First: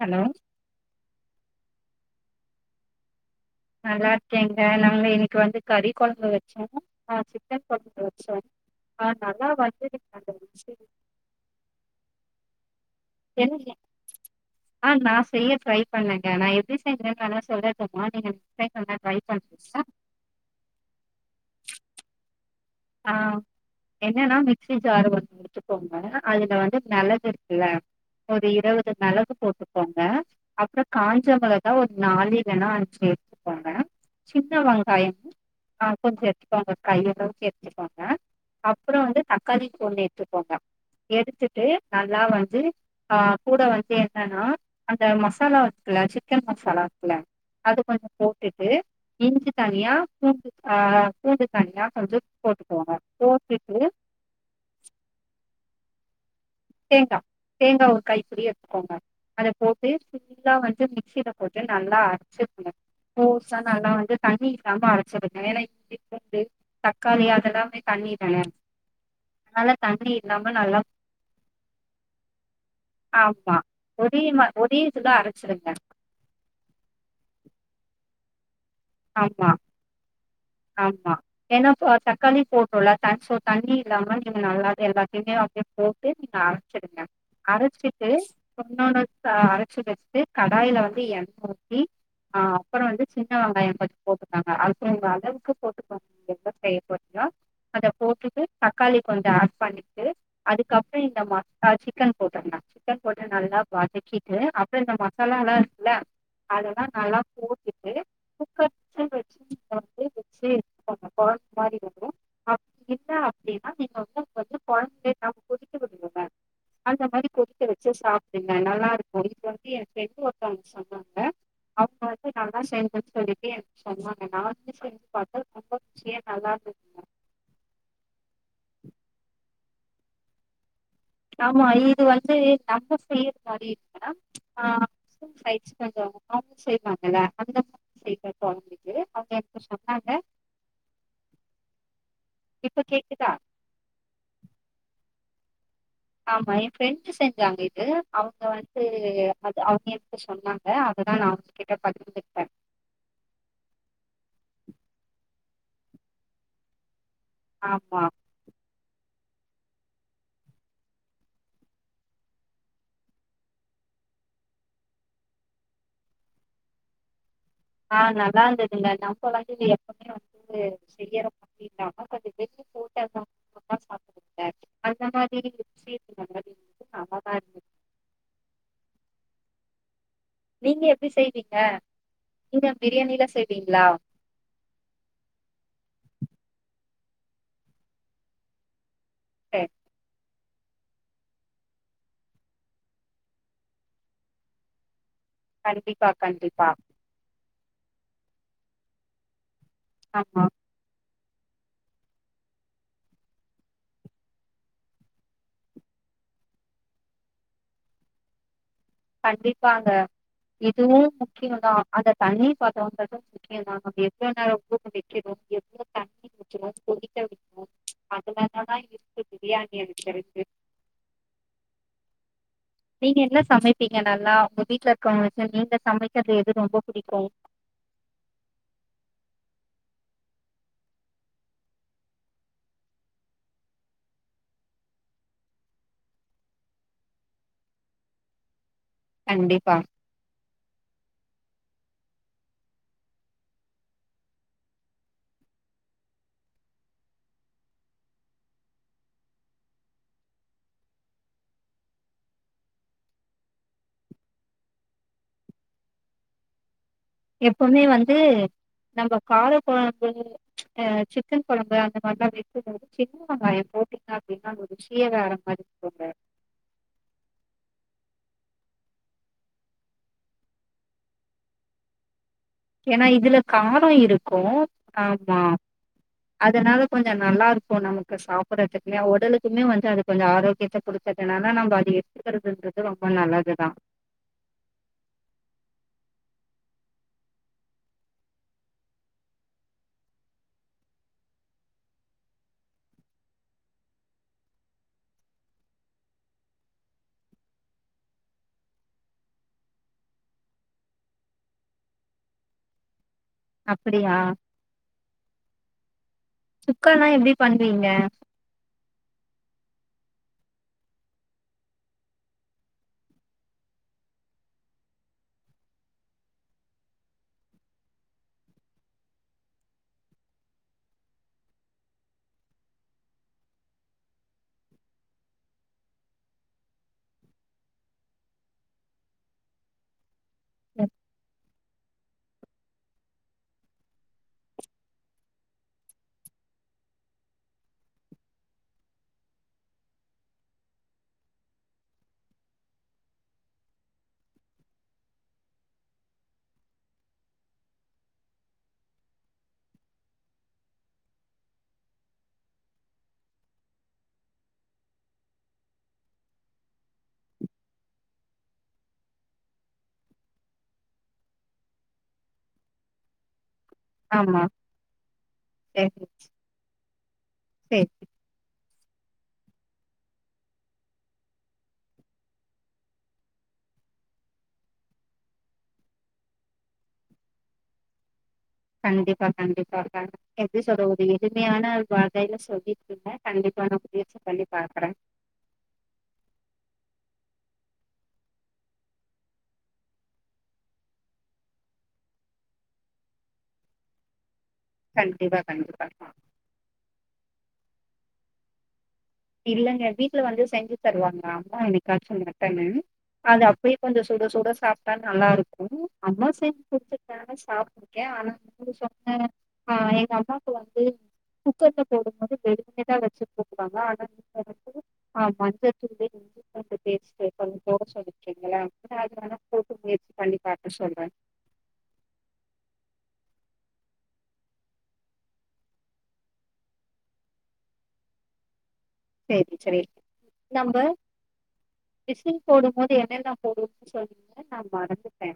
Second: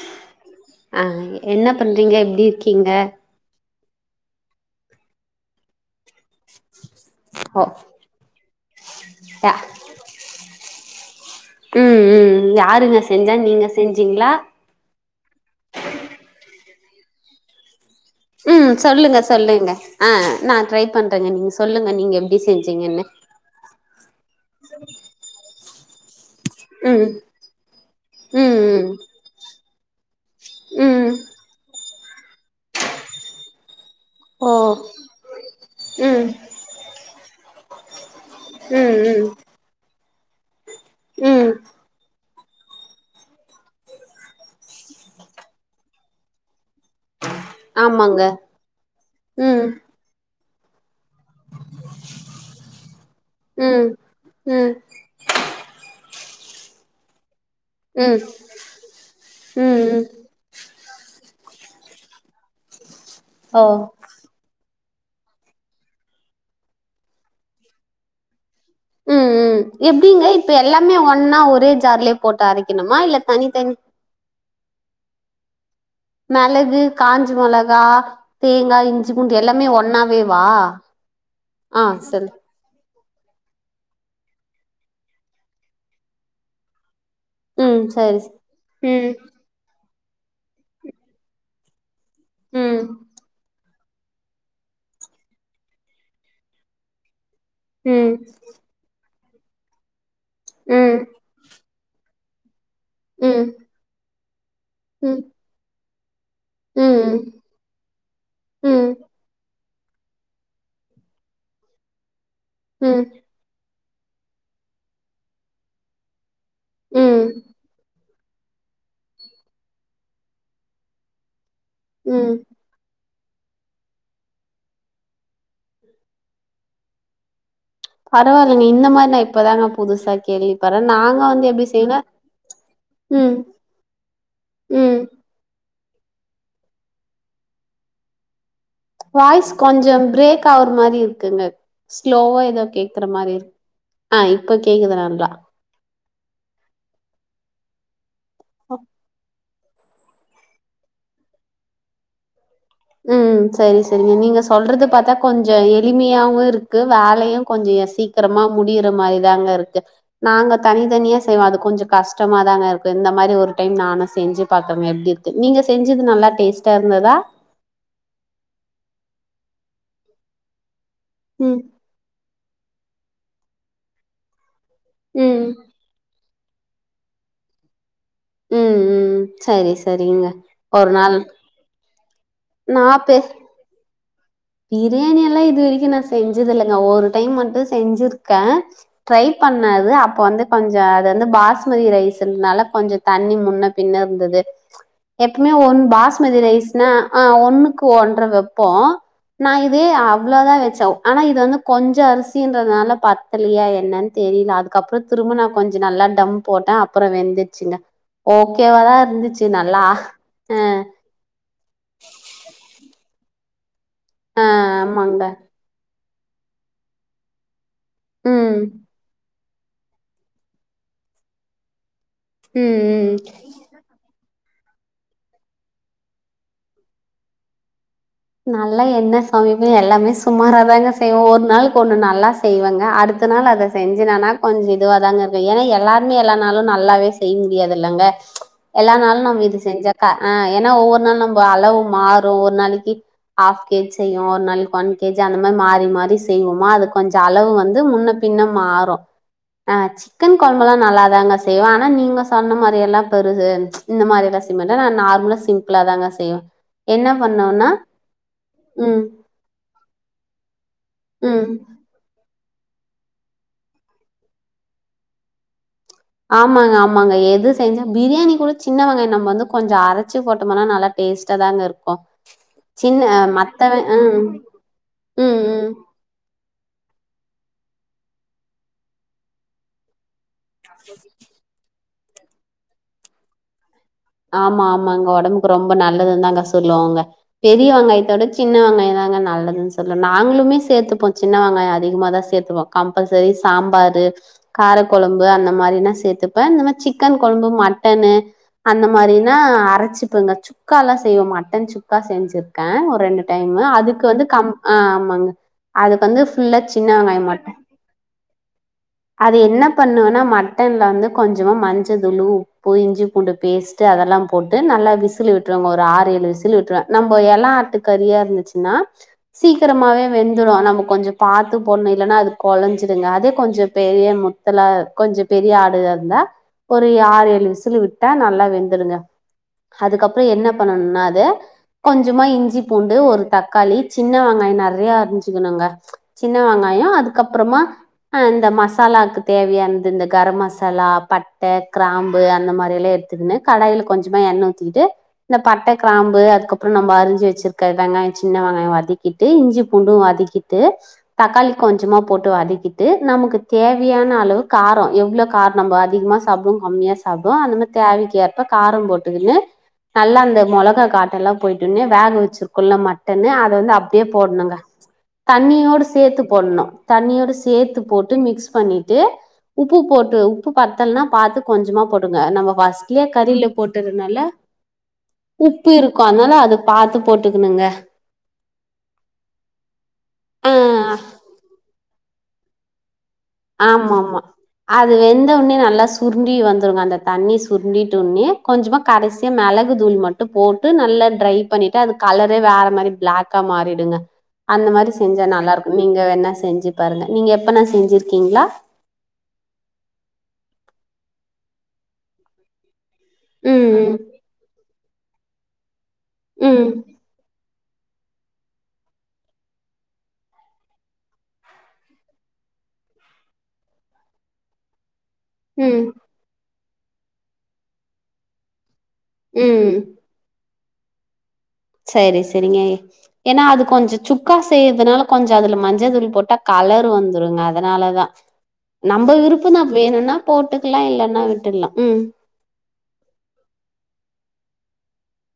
Hello அ என்ன பண்றீங்க எப்டி இருக்கீங்க நல்லா இருக்கேங்க நாங்க இன்னைக்கு வந்து கறி கொழம்பு வச்சோம் ஆ ஓ சிக்கன் கொழம்பு வச்சோம் ஆ நல்லா யா வந்தது ஒரு பாக்கெட்டு பிஸ்கைட்டு ம் ம் யாருங்க செஞ்சா நீங்க தெரில செஞ்சீங்ளா ஆ நா செய்ய ட்ரை பண்ணங்க நா எப்டி செஞ்சேன் கணவர் சொல்றார் அப்றமா நீங்க நெக்ஸ்ட் ம் டைம் வேணா ட்ரை சொல்லுங்க சொல்லுங்க பண்றீங்களா ஆ நா ட்ரை பண்றேங்க நீங்க சொல்லுங்க நீங்க எப்டி செஞ்சீங்கன்னு ஆ என்னன்னா மிக்சி ஜார [unintelligible] எத்துக்கோங்க அதுல வந்து ம் மெளகு இருக்குல்ல ஒரு ம் இருவது மெளகு போட்டுக்கோங்க அப்றம் ம் ம் காஞ்ச மெளகா ஒரு நாலு இல்லனா அஞ்சி எடுத்துக்கோங்க ஓ சின்ன வெங்காயம் ஆ ம் கொஞ்சம் எடுத்துக்கோங்க கையளவு சேத்துக்கோங்க ம் அப்றம் வந்து ம் தக்காளி ஒன்னு எடுத்துக்கோங்க ம் எடுத்துட்டு நல்லா வந்து ஆ கூட வந்து என்னன்னா அந்த மசாலா இருக்குல்ல சிக்கன் மசாலா இருக்குல அது கொஞ்சம் ஆமாங்க போட்டுட்டு இஞ்சி ம் தனியா பூண்டு ஆ பூண்டு தனியா கொஞ்சோ போட்டுக்கோங்க போட்டுட்டு ம் ம் தேங்கா தேங்கா ஒரு கை ம் புடி எடுத்துக்கோங்க அத போட்டு ம் நல்லா வந்து மிக்சில போட்டு நல்லா அரச்சிக்குனு கோர்சா ஓ நல்லா வந்து தண்ணி இல்லாம அரச்சிக்கோங்க ஏன்னா இஞ்சி பூண்டு தக்காளி அதெல்லாமே தண்ணி தான ம் ம் எப்டிங்க இப்ப நல்லா எல்லாமே ஒன்னா ஒரே ஜார்லயே போட்டு அரைக்கணுமா இல்ல தனி தனி ஒடியமா ஒடே இதுதா அரச்சிடுங்க மெளகு காஞ்சமொளகா தேங்கா இஞ் சி பூண்டு ஆமா எல்லாமே ஒன்னாவே வா ஆ சொல்லு சொல்ல தேங்க்ஸ்ஸோ தண்ணி இல்லாம நீங்க நல்லாவே எல்லாத்தையுமே அப்டியே போட்டு நீங்க அரச்சிடுங்க ம் அரச்சிட்டு சரி ச ஒன்னொன்னா ம் எத்து அரச்சு வச்சுட்டு கடாயில வந்து எண்ணெ ஊத்தி ஆ ம் அப்பற வந்து சின்ன வெங்காயம் அது போட்டுக்காங்க அடுத்து உங்க அளவுக்கு போட்டுக்கங்க என்ன செய்ய போறேன்னா அத ம் போட்டுட்டு தக்காளி கொஞ்சோ ஆட் பண்ணிட்டு ம் அதுக்கப்றோ இந்த ம ஆ சிக்கன் போட்ருங்க சிக்கன் போட்டு ம் நல்லா வதக்கிட்டு அப்ற இந்த ம் மசாலால்லா இருக்குல அதெல்லா நல்லா ம் போட் ட்டுட்டு ம் வெச்சு [inaudible] வச்சு கொழம்பு மாரி வரும் ம் அப்டின்னா அப்டின்னா நீங்க வந்து வந்து கொழம்பு நல்லா கொதிக்க விட்டுடுங்க அந்த ம் மாரி கொதிக்க வச்சி சாப் டுங்க நல்லா இருக்கும் இது வந்து என் ஃப்ரெண்டு ஒருத்தவங்க சொன்னாங்க அவங்க வந்து ம் நல்லா செய்வன் சொல்லிட்டு சொன்னங்கன்னா [unintelligible] பரவால்லங்க இந்த மாரி நான் இப்பதாங்க புதுசா கேள்விப்பட்றேன் நாங்க வந்து எப்டி ஆமா செய்வோனா இது வந்து நம்ம செய்யிற ம் மாரி இல்ல ஆ ம் [unintelligible] செய்வாங்கள்ல அந்த செய்ற கொழம்பு இது அவங்க வாய்ஸ் எனக்கு கொஞ்சம் சொன்னாங்க பிரேக் ஆவுர மாரி இருக்குங்க ஸ்லோவா ஏதோ இப்ப கேக்குற கேக்குதா மாரி இருக் ஆ இப்போ கேக்குது நல்லா ஆமா என் ஃப்ரெண்ட்டு செஞ்சாங்க இது அவங்க வந்து அது அவங்க என்ன சொன்னாங்க அததா நா உங்ககிட்ட பகிர்ந்துகிட்டே ம் சரி சரிங்க நீங்க சொல்றது பாத்தா கொஞ்ச எளிமையாவு இருக்கு வேலையு கொஞ்சோ எ ஆமா சீக்கரமா முடியிற மாரிதாங்க இருக்கு நாங்க தனித்தனியா செய்வோ அது கொஞ்ச கஷ்டமா தாங்க இருக்கு இந்த மாரி ஒரு டைம் நானும் செஞ்சு பாக்குறங்க எப்டி இருக் து நீங்க செஞ்சிது நல்லா டேஸ்ட்டா இருந்ததா ஆ நல்லா இருந்ததுங்க நம்ப வந்து இங்க எப்பமே வந்து செய்யறோ ம் [unintelligible] போட்டா [unintelligible] அந்த மாரி ம். இருக்கு [unintelligible] ம் ம் சரி சரிங்க நீங்க ஒரு எப்டி நாள் செய்வீங்க நீங்க நான் பெ பிரியாணிலா செய்வீங்ளா பிரியாணி எல்லா இதுவெரிக்கு நான் செஞ்சது இல்லங்க ஒரு டைம் மட்டு செஞ்சிர்க்கே ட்ரை சரி, பண்ணது அப்போ வந்து கொஞ்ச அது வந்து பாஸ்மதி ரைஸ்ஸுன்னால கொஞ்ச தண்ணி முன்ன பின்ன இருந்தது எப்பமே ஒன் கண்டிப்பா பாஸ்மதி கண்டிப்பா ரைஸ்னா ஆ ஒன்னுக்கு ஒன்ற வெப்போ நா இதே அவ்ளோ ஆமா தா வெச்ச ஆனா இது வந்து கொஞ்ச அரிசின்றதுனால பத்தலையா என்னன்னு தெரில அதுக்கப்றோ திரும்ப நான் கொஞ்சம் நல்லா டம்ப் போட்டே அப்பறோ வெந்துச்சுங்க ஓகேவா தா கண்டிப்பாங்க இதுவு முக் க்கியோ தா அந்த தண்ணி பதோம் ஆமாங்க. ம். [unintelligible] [unintelligible] ம் ம். நீங்க என்ன சமைப்பீங்க நல்லா உங்க வீட்ல இருக்குறவங்க வச்ச நீங்க சமைக்கிறது எது ரொம்ப புடிக்கும் நல்லா என்ன சமைப்பே எல்லாமே சுமாராதாங்க செய்வ ஒரு நாள்க்கு ஒண்ணு நல்லா செய்வங்க அடுத்த நாள் அத செஞ்சுனானா கொஞ்ச இதுவாதாங்க இருக்கு ஏன்னா எல்லாருமே எல்லானாலு நல்லாவே செய்ய முடியாது இல்லங்க எல்லா நாளு நம்ம இது கண்டிப்பா செஞ்சாக்கா ஆ ஏன்னா ஒவ்வொரு நாளு நம்ப அளவு மாறும் ஒ நாளைக்கி ஆஃப் கே ஜி செய்யு ஒரு நாளைக்கு ஒன் கே ஜி அந்த மாதிரி மாறி மாறி செய்வோமா அது கொஞ்ச அளவு வந்து முன்னப் பின்ன மாறு ஆ சிக்கன் கொழம்பல்லா நல்லாதாங்க செய்வே ஆனா நீங்க சொன்ன மாரி எல்லா பெருசு இந்த மாரி எல்லா செய்மாட்ட நா நார்முலா ஸ் சிம்பிளா தாங்க செய்வே என்ன பண்ணுவேன்னா எப்போமே வந்து ம். நம்ப கார கொழம்பு அ சிக்கன் ம். கொழம்பு அந்த மாரிலா வெக்கும்போதை சின்ன வெங்காயம் போட்டீங்க அப்டின்னா [unintelligible] ருசியே வேற மாதிரி [unintelligible] ஆமாங்க ஆமாங்க எது செஞ்சா பிரியாணி கூட சின்ன வெங்காய நம்ம வந்து கொஞ்ச அரைச்சு போட்டோம்மன்னா நல்லார் டேஸ்ட்டா தாங்க இருக்கும் சின்ன ஏன்னா இதுல மத்த வெ காரோ ம். இருக்கும் ஆமா ம், ம். அதனால கொஞ்ச நல்லா இருக்கும் நமக்கு சாப்புட்றதுக்குனே உடலுக்குமே வந்து அது கொஞ்ச ஆரோ கேட்ட குடுத்ததுனால நம்ம அது எடுத்துக்கிறதுன்றது ரொம்ப நல்லதுதா ஆமா ஆமா அங்க உடம்புக்கு ரொம்ப நல்லது தானுங்க சொல்லுவாங்க பெரிய வெங்காயத்தோட சின்ன வெங்காய தாங்க நல்லதுதானு சொல்லுவோ நாங்களுமே சேத்துப்போ சின்ன வெங்காய அதிகமா தா சேத்துப்போ கம்பல்சரி சாம்பாரு காரக்கொழம்பு அந்த மாரிலா சேத்துப்பே இந்த மாரி சிக்கன் கொழம்பு மட்டன்னு அந்த மாரினா அரச்சிப்புங்க சுக்கா எல்லா செய்வோ மட்டன் சுக்கா செஞ்சிருக்கே ஒரு ரெண்டு டைம்மு அதுக்கு அப்படியா வந்து கம் ஆ அதுக்கு வந்து புல்லா சின்ன வெங்காய மட்டு இங்க அது என்ன பண்ணுவேண மட்டன்ல வந்து கொஞ்சோ மா மஞ்ச தூளு உப்பு இஞ்சி பூண்டு பேஸ்ட்டு அதெல்லா போட்டு நல்லா விசில் விட்ருவாங்க ஒரு ஆறு ஏழு விசில விட்ருவே நம்ம எல ஆட்டு கறியா இருந்துச்சுனா நா சீக்கிரமாவே வெந்துடு நம்ம கொஞ்ச பாத்து போடணு இல்லேன்னா அது கொலைஞ்சிடுங்க அதே கொஞ்சோ பெரிய மு த்துல கொஞ்சோ பெரிய ஆடா இருந்தா ஒரு ஆறு ஏழு விசல் விட்டு விட்டா நல்லா வெந்துடுங்க அதுக்கப்புற என்ன பண்ணும்னா அது கொஞ்சோ கொஞ்சோ மா இஞ்சி பூண்டு ஒரு தக்காளி சின்ன வெங்காய நெறைய அரிஞ்சிக்கணுங்க சின்ன வெங்காய அதுக்கப்புறமா இந்த மசாலாக்கு தேவையானந்த இந்த கர மசாலா பட்ட கிராம்பு அந்த மாரி எல்லா கடாயில கொஞ்சோ எண்ண ஊத்திகிட்டு இந்த பட்ட கிராம்பு அதுக்கப்புற நம்ம அரிஞ்சு வச்சிருக்க வெங்காய சின்ன வெங்காய வதக்கிட்டு ட்டு இஞ்சி பூண்டு வதக்கிட்டு தக்காளியு கொஞ்சமா போட்டு வதக்கிட்டு நமக்கு தேவையான அளவு கார எவ்ளோ கார நம்ம அதிகமாக சாப்பிடு கம்மியா சாப்பிடு அந்த மாரி தேவேக்கு ஏப்ப கார போட்டுக்கன்னு நல்லா அந்த மொளகா காட்ட எல்லா போயிட்டுன்னு வேக வச்சிருக்கும்ல மட்டன்னு அத வந்து அப்டியே ஆமா போடனுங்க தண்ணியோட சரி சேத்து போடனு தண்ணியோட சேர்த்து சரி போட்டு மிக்ஸ் பண்ணிட்டு உப்பு போட்டு உப்பு பத்தல்னா பாத்து கொஞ்சமா போடுங்க நம்ம ஃபர்ஸ்ட்லே கரியில போட்டதுனால உப்பு இருக்கு அதனால அத பாத்து போட்டுக்கணுங்க கண்டிப்பா கண்டிப்பா அக்கா ஆ எப்டி சொல்றதுக ஒரு எளிமையான வகையில சொல்லிருக்குகேங்க கண்டிப்பா நா முயற்சி பண்ணி பாக்கேற உன்னே நல்லா சுருண்டி வந்துங்க அந்த தண்ணி சுருண்டிட்டு உன்னே கொஞ்சமா கடைசிய மிளகு தூள் மட்டு போட்டு நல்லா ட்ரை பண்ணிட்டு அது கலரே வேற மாரி பிளாகக்கா மாறிடுங்க அந்த மாரி செஞ்சா கண்டிப்பா நல்லா இருக்கு கண்டிப்பா நீங்க வேணா செஞ்சு பாருங்க நீங்க எப்னா செஞ்சிருக்கீங்களா இல்லேங்க வீட்டில வந்து செஞ்சு தருவாங்க அம்மா என்னைக்காச்சு மட்டன்னு அது அப்டியே ம் கொஞ்ச சுட சுட சாப்ட்டா நல்லா இருக்கு அம்மா ம் செஞ்சி ம் கொடுத நானு சாப்டுருகே ஆனா சொன்ன ஆ எங்க அம்மாக்கு வந்து குக்கர்ல போடும்போது வெளியதா வச்சி போடு வாங்க ஆனா ந்து ஆஹ் ம் மஞ்சத்துல் கொஞ்சோ பேஸ்ட்டு கொஞ்சோ போட சொல்லிடிங்களே [unintelligible] அத வேன ம் போட்டு முயற்சி பண்ணி பாக்க சொல்றே சேரி சேரிங்க ஏன்னா அது கொஞ்சோ சுக்கா செய்யறதுனால கொஞ்சோ அதல மஞ்ச தூள் போட்டா கலர் வந்துருங்க அதனால தா [inaudible] நம்ம சேரி விருப்பதா சேரி வேணும்னா போட்டுகலா இல்லேன்னா விட்டுலா ம் போடும் போது என்னய தா போடு சொன்னீங்கன்னு நா மறந்துடே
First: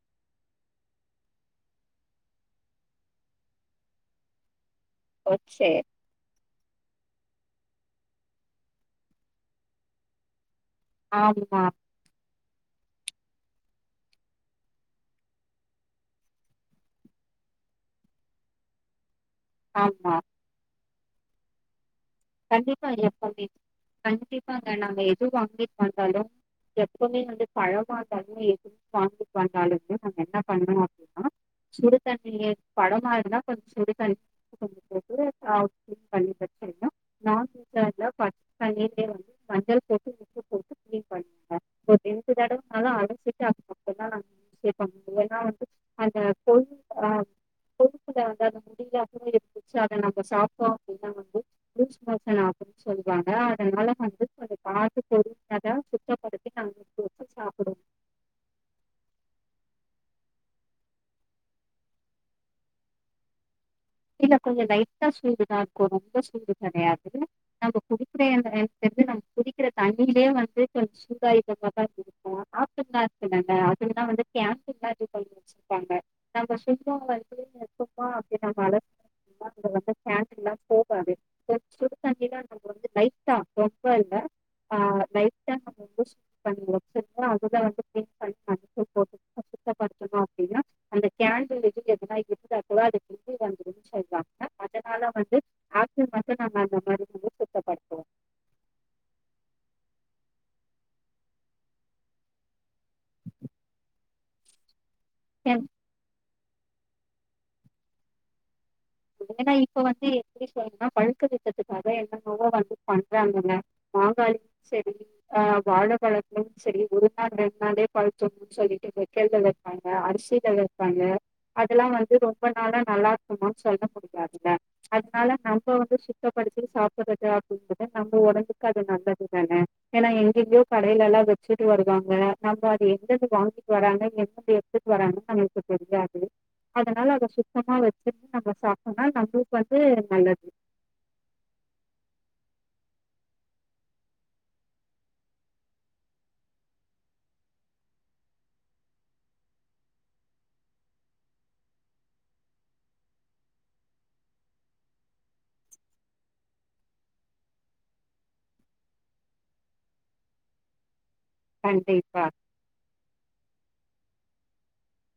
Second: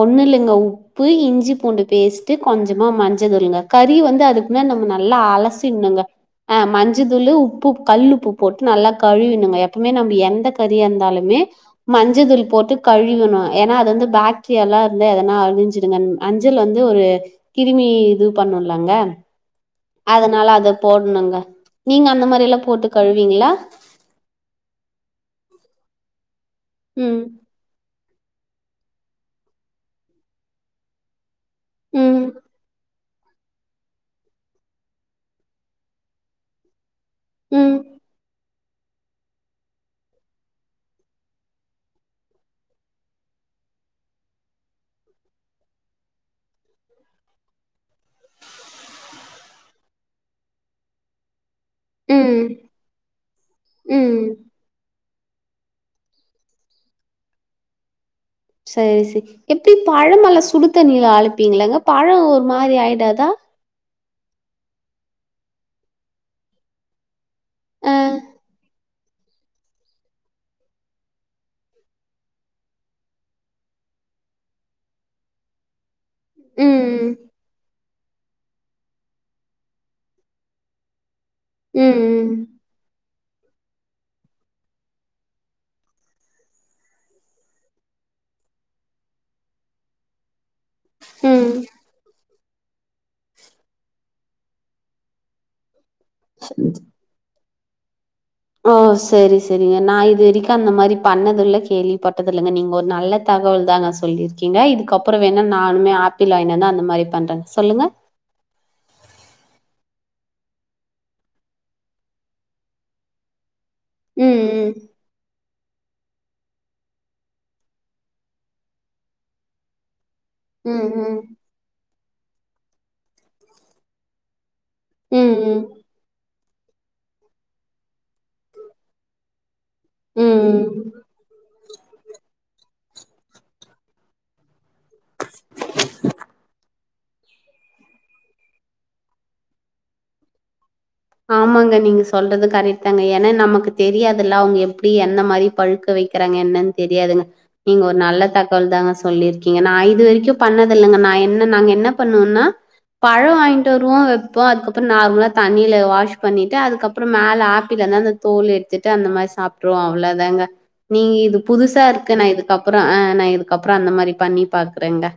ஒண்ணுல்லைங்க உப்பு இஞ்சி பூண்டு பேஸ்ட்ட் கொஞ்சமா மஞ்சதூலுங்க கறி வந்து அதுக் மே நம்ம நல்லா ஓ சேர் அலசின்னுங்க ஆ மஞ்ச தூளு உப்பு கல்லுப்பு போட்டு நல்லா கழுவினுங்க எப்பமே நம்ம எந்த கறியா இருந்தாலுமே ஆமா மஞ்சதூள் போட்டு கழுவினு ஏனா அது வந்து பேக் டிரியாலா இருந்தா எதனா அழிஞ்சிடுங்க மஞ்சள் வந்து ஒரு கிருமி இது பண்ணும் இல்லங்க ஆமா அதனால அத போடணுங்க நீங்க அந்த மாரி லா போட்டு கழுவீங்கிளா கண்டிபாங்க நாங்க எது வாங்கிட்டு வந்தாலு எப்பமே ம் வந்து பழமா இருந்தாலுமே எதும் வாங்கிட்டு வந்தாலுமே நாங்க என்ன பண்ணணோ அப்டின்னா [unintelligible] ம் சுடுத்தண்ணி பழமா இருந்தா கொஞ்சம் சுடு தண்ணி கொஞ்சம் பச்ச தண்ணி போட்டு ஆ கிளீன் பண்ணி பிரச்சிறனும் ம் நான்வெஜ்ஜா இருந்தா பச்ச தண்ணிலே வந்து மஞ்சள் போட்டு உப்பு போட்டு கிளீன் பண்ணுங்க இப்போ ரெண்டு தடவ நாலும் அலசிட்டு அப்பறந்தா சேட் பண்ணனு ஏனா வந்து அந்த கொழு ஆ கொழுப்புல வந்து அந்த முடிலா அதுல இருந்துச்சி அத நம்ம சாப்ட்டோ அப்டின்னா வந்து லூஸ்மோசன் ம் ஆகும் சொல்றாங்க அதனால ம் வந்து இப்டி பாத்து பொறுமையாதா சுத்தபடுத்தி நாங்க வச்சி வச்சி சாப்டுவோ சரி செ எப்டி பழமல்லா சுடு தண்ணில அலப்பீங்களா பழம் ஒரு மாரி ஆயிடாதா இல்ல கொஞ்ச லைட்டா சூடுதா இருக்கும் ரொம்ப சூடு கெடையாது நம்ப ஆ குடிக்கிற என்ன என் எப்டி நம்ம குடிக்கிற தண்ணிலே வந்து கொஞ்ச சூடா இருக்க மாறி தான் இருக்கும் ஆப்ட்டு சூடன்னா அதுதா வந்து கேப்பிங்லா இப்ப வச்சிருப்பாங்க நம்ம ம் சும்மா வந்து சும்மா அப்டி நம்ம அலச சாப்பிட வந்து கேப்பிங்லா போகாது [inaudible] ம் சுடு ம் தண்ணில நம் வந்து லைட்டா ரொம்ப இல்ல ஆ லைட்டா [inaudible] அதுதா வந்து [inaudible] சுத்தபடுத்தணு அப்டின்னா அந்த ம் கேண்டுல இது ஏத்தனா இருகுதா [inaudible] ம்ச்சி உடுவாங்க அதனால வந்து ஆட்டு மட்டும் நானு அந்த மாரி வந்து சுத்தப்படுத்துவோ ஓ செரி செரிங்க நா இது வரைக்கும் அந்த மாரி பண்ணதில்ல கேள்விபட்டதும் இல்லங்க நீங்க ஒரு நல்ல தகவல் தாங்க சொல்லி இருக்கீங்க இதுக்கப்பறம் வேணா நானுமே ஆப்பிள் வாங்கிட்டு வந்தா அந்த மாரி பண்றேங் சொல்லுங்க ஏனா இப்ப வந்து எப்டி சொல்றனா பழுக்க வக்கத்துக்காக என்ன என்னமோ வந்து பண்றாங்கங்க மாங்காயிம் ம் செரி ஆ வாழபழத்திலியு செரி ஒரு நாள் ரெண்டு நாளே பழுத்துரு சொல்லிட்டு வக்கல்ல வப்பாங்க அரிசி ல ம் ம் வப்பாங்க அதெல்லா வந்து ரொம்ப நாளா நல்லா இருக்குமான் சொல்ல முடியாதுல்ல ம் அதனால ம் நம்ப வந்து சுத் தபடுத்தி சாப்பறது அப்டின்றது நம்ம ஒடம்புக்கு அது நல்லது தான ஏனா எங்கங்கயோ ம் ம் கடையிலலா வச்சிட்டு வருவாங்க நம்ப அது எங்க இருந்து வாங்கிட்டு வறாங்க எங்க இருந்து எடுத்துட்டு வராங்க நமக்கு தெரியாது அதனால அத சுத்தமா வச்சி நம்ம சாப்ட்டனா நம்பளுக்கு வந்து நல்லது ஆமாங்க நீங்க சொல்றது கரெட் தாங்க ஏனா நமக்கு தெரியாதுல்ல அவுங்க எப்டி எந்த மாரி பழுக்க வைக் கறாங்க என்னன் தெரியாதுங்க நீங்க ஒரு நல்ல தகவல் தாங்க சொல்லி இருக்கீங்க நா இது வரைக்கும் பண்ணதில்லங்க நா என்ன நாங்க என்ன பண்ணுவோனா பழம் வாங்கிட்டு வருவோம் வப்போம் அதுக்கப்புறம் நார்மலா தண்ணியில வாஷ் பண்ணிட்டு அதுக்கப்புறம் மேல ஆப்பிள் இருந்த அந்த தோலு எடுத்துட்டு அந்த மாரி சாப்ட்டுருவோ அவ்ளோதாங்க நீங்க இது புதுசா இருக்கு கண்டிப்பா நா இதுக்கப்புறம் ஆ நா இதுக்கப்புறம் அந்த மாரி பண்ணி பாக்கறேங்க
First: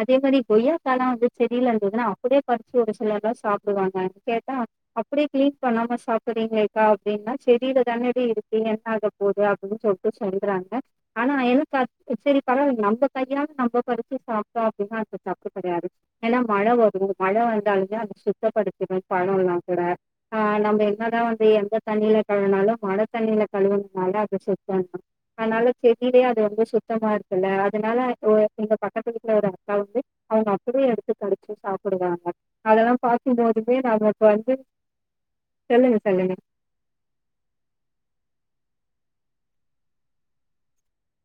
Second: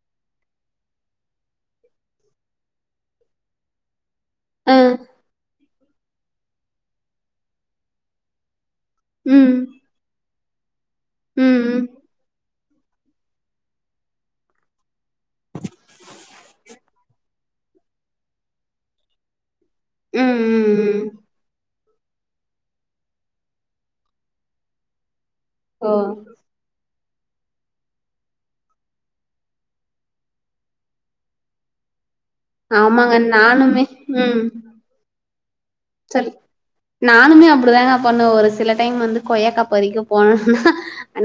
அதே மாரி கொய்யாக்காலா வந்து செடியில இருந்ததுன்னா அப்டே பறிச்சி ஒரு சிலர்ல்லா சாப்டுவாங்க கேட்டா அ. அப்டே கிளீன் பண்ணாம சாப்றீங்களேக்கா அப்டின்னா செடில தானடி இருக்கு என்ன ஆக போது ம். அப்டின்னு சொல்லிட்டு செல்றாங்க ஆனா ம். எனக்கு ம். அப்போ சேரி பரவால்ல நம்ம கையால நம்ம படச்சி சாப்ட்டோ அப்டின்னா அது தப்புகிடையாது ஏன்னா மழ வரும் மழ வந்தாலுமே அது சுத்தப்படுத்தத்துவே பழம் எல்லாம் கூட ஆ ம். ம். நம்ம ம். என்னதா வந்து எந்த தண்ணியில கழுவுனாலும் மழ தண்ணீல கழுவுனதால தான் அது சுத்தம் அதனால ஓ! செடியிலயே அது ரொம்ப சுத்தமா இருக்குல்ல அதனால ஓ இந்த பக்கத்து கீல ஒரு அக்காக்கு அவுங்க அப்டியே எடுத்து கடிச்சு சாப்டுவாங்க அதலா ஆமாங்க. பார்க்கும் போதுமே நானுமே நமக்கு வந்து ம். சொல்லுங்க சரி சொல்லுங்க நானுமே அப்டிதான்ங்க பண்ணுவ ஒரு சில டைம் வந்து கொய்யாக்காப்பரிக்க போனோம்னா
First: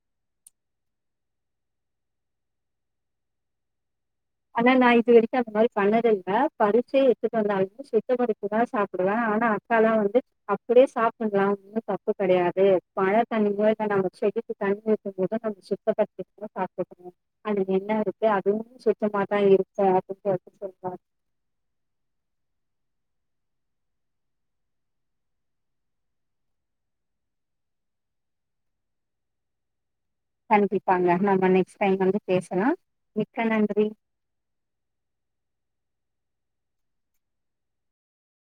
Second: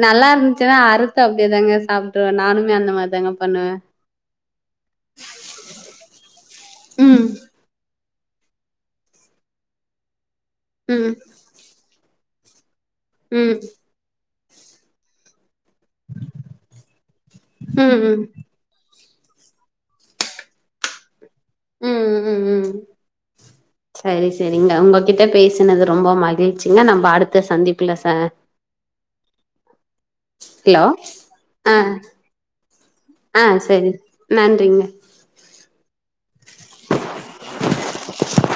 நல்லா இருந்துச்சுன்னா அறுத்து அப்டியே தாங்க சாப்பிடுவே நானுமே அந்த மாரி தாங்க பண்ணுவே ஆனா நா இது வரைக்கும் அந்த மாரி பண்ணதல்ல பரிச்சு ம் எடுத்துட்டு வந்தாலுமே சு பத்து மணிக்கு தா சாப்பிடுவே ஆனா அக்காலா வந்து அப்டியே ம் சாப்பிடலாம்னு ஒன்னும் தப்பு கிடையாது மழ ம் தண்ணிக்கு நம்ம செடிக்கு தண்ணி ஊத்து போது சுத்தபடுத்திட்டு தா சாப்பணும் அது என்ன ம் இருக்கு அதுவும் செக் சுத்தமாதா இருக்கு அப்டினு சொல்லு வாங் ம் ம் ம் ம் செரி செரிங்க உங்ககிட்ட பேசுனது ரொம்ப மகிழ்ச்சிங்க நம்ம அடுத்த சந்திப்புல சார் ஹலோ கண்டிப்பாங்க நம்ம ஆ நெக்ஸ்ட் டைம் வந்து பேசலாம் ஆ மிக்க நன்றி சரி நன்றிங்க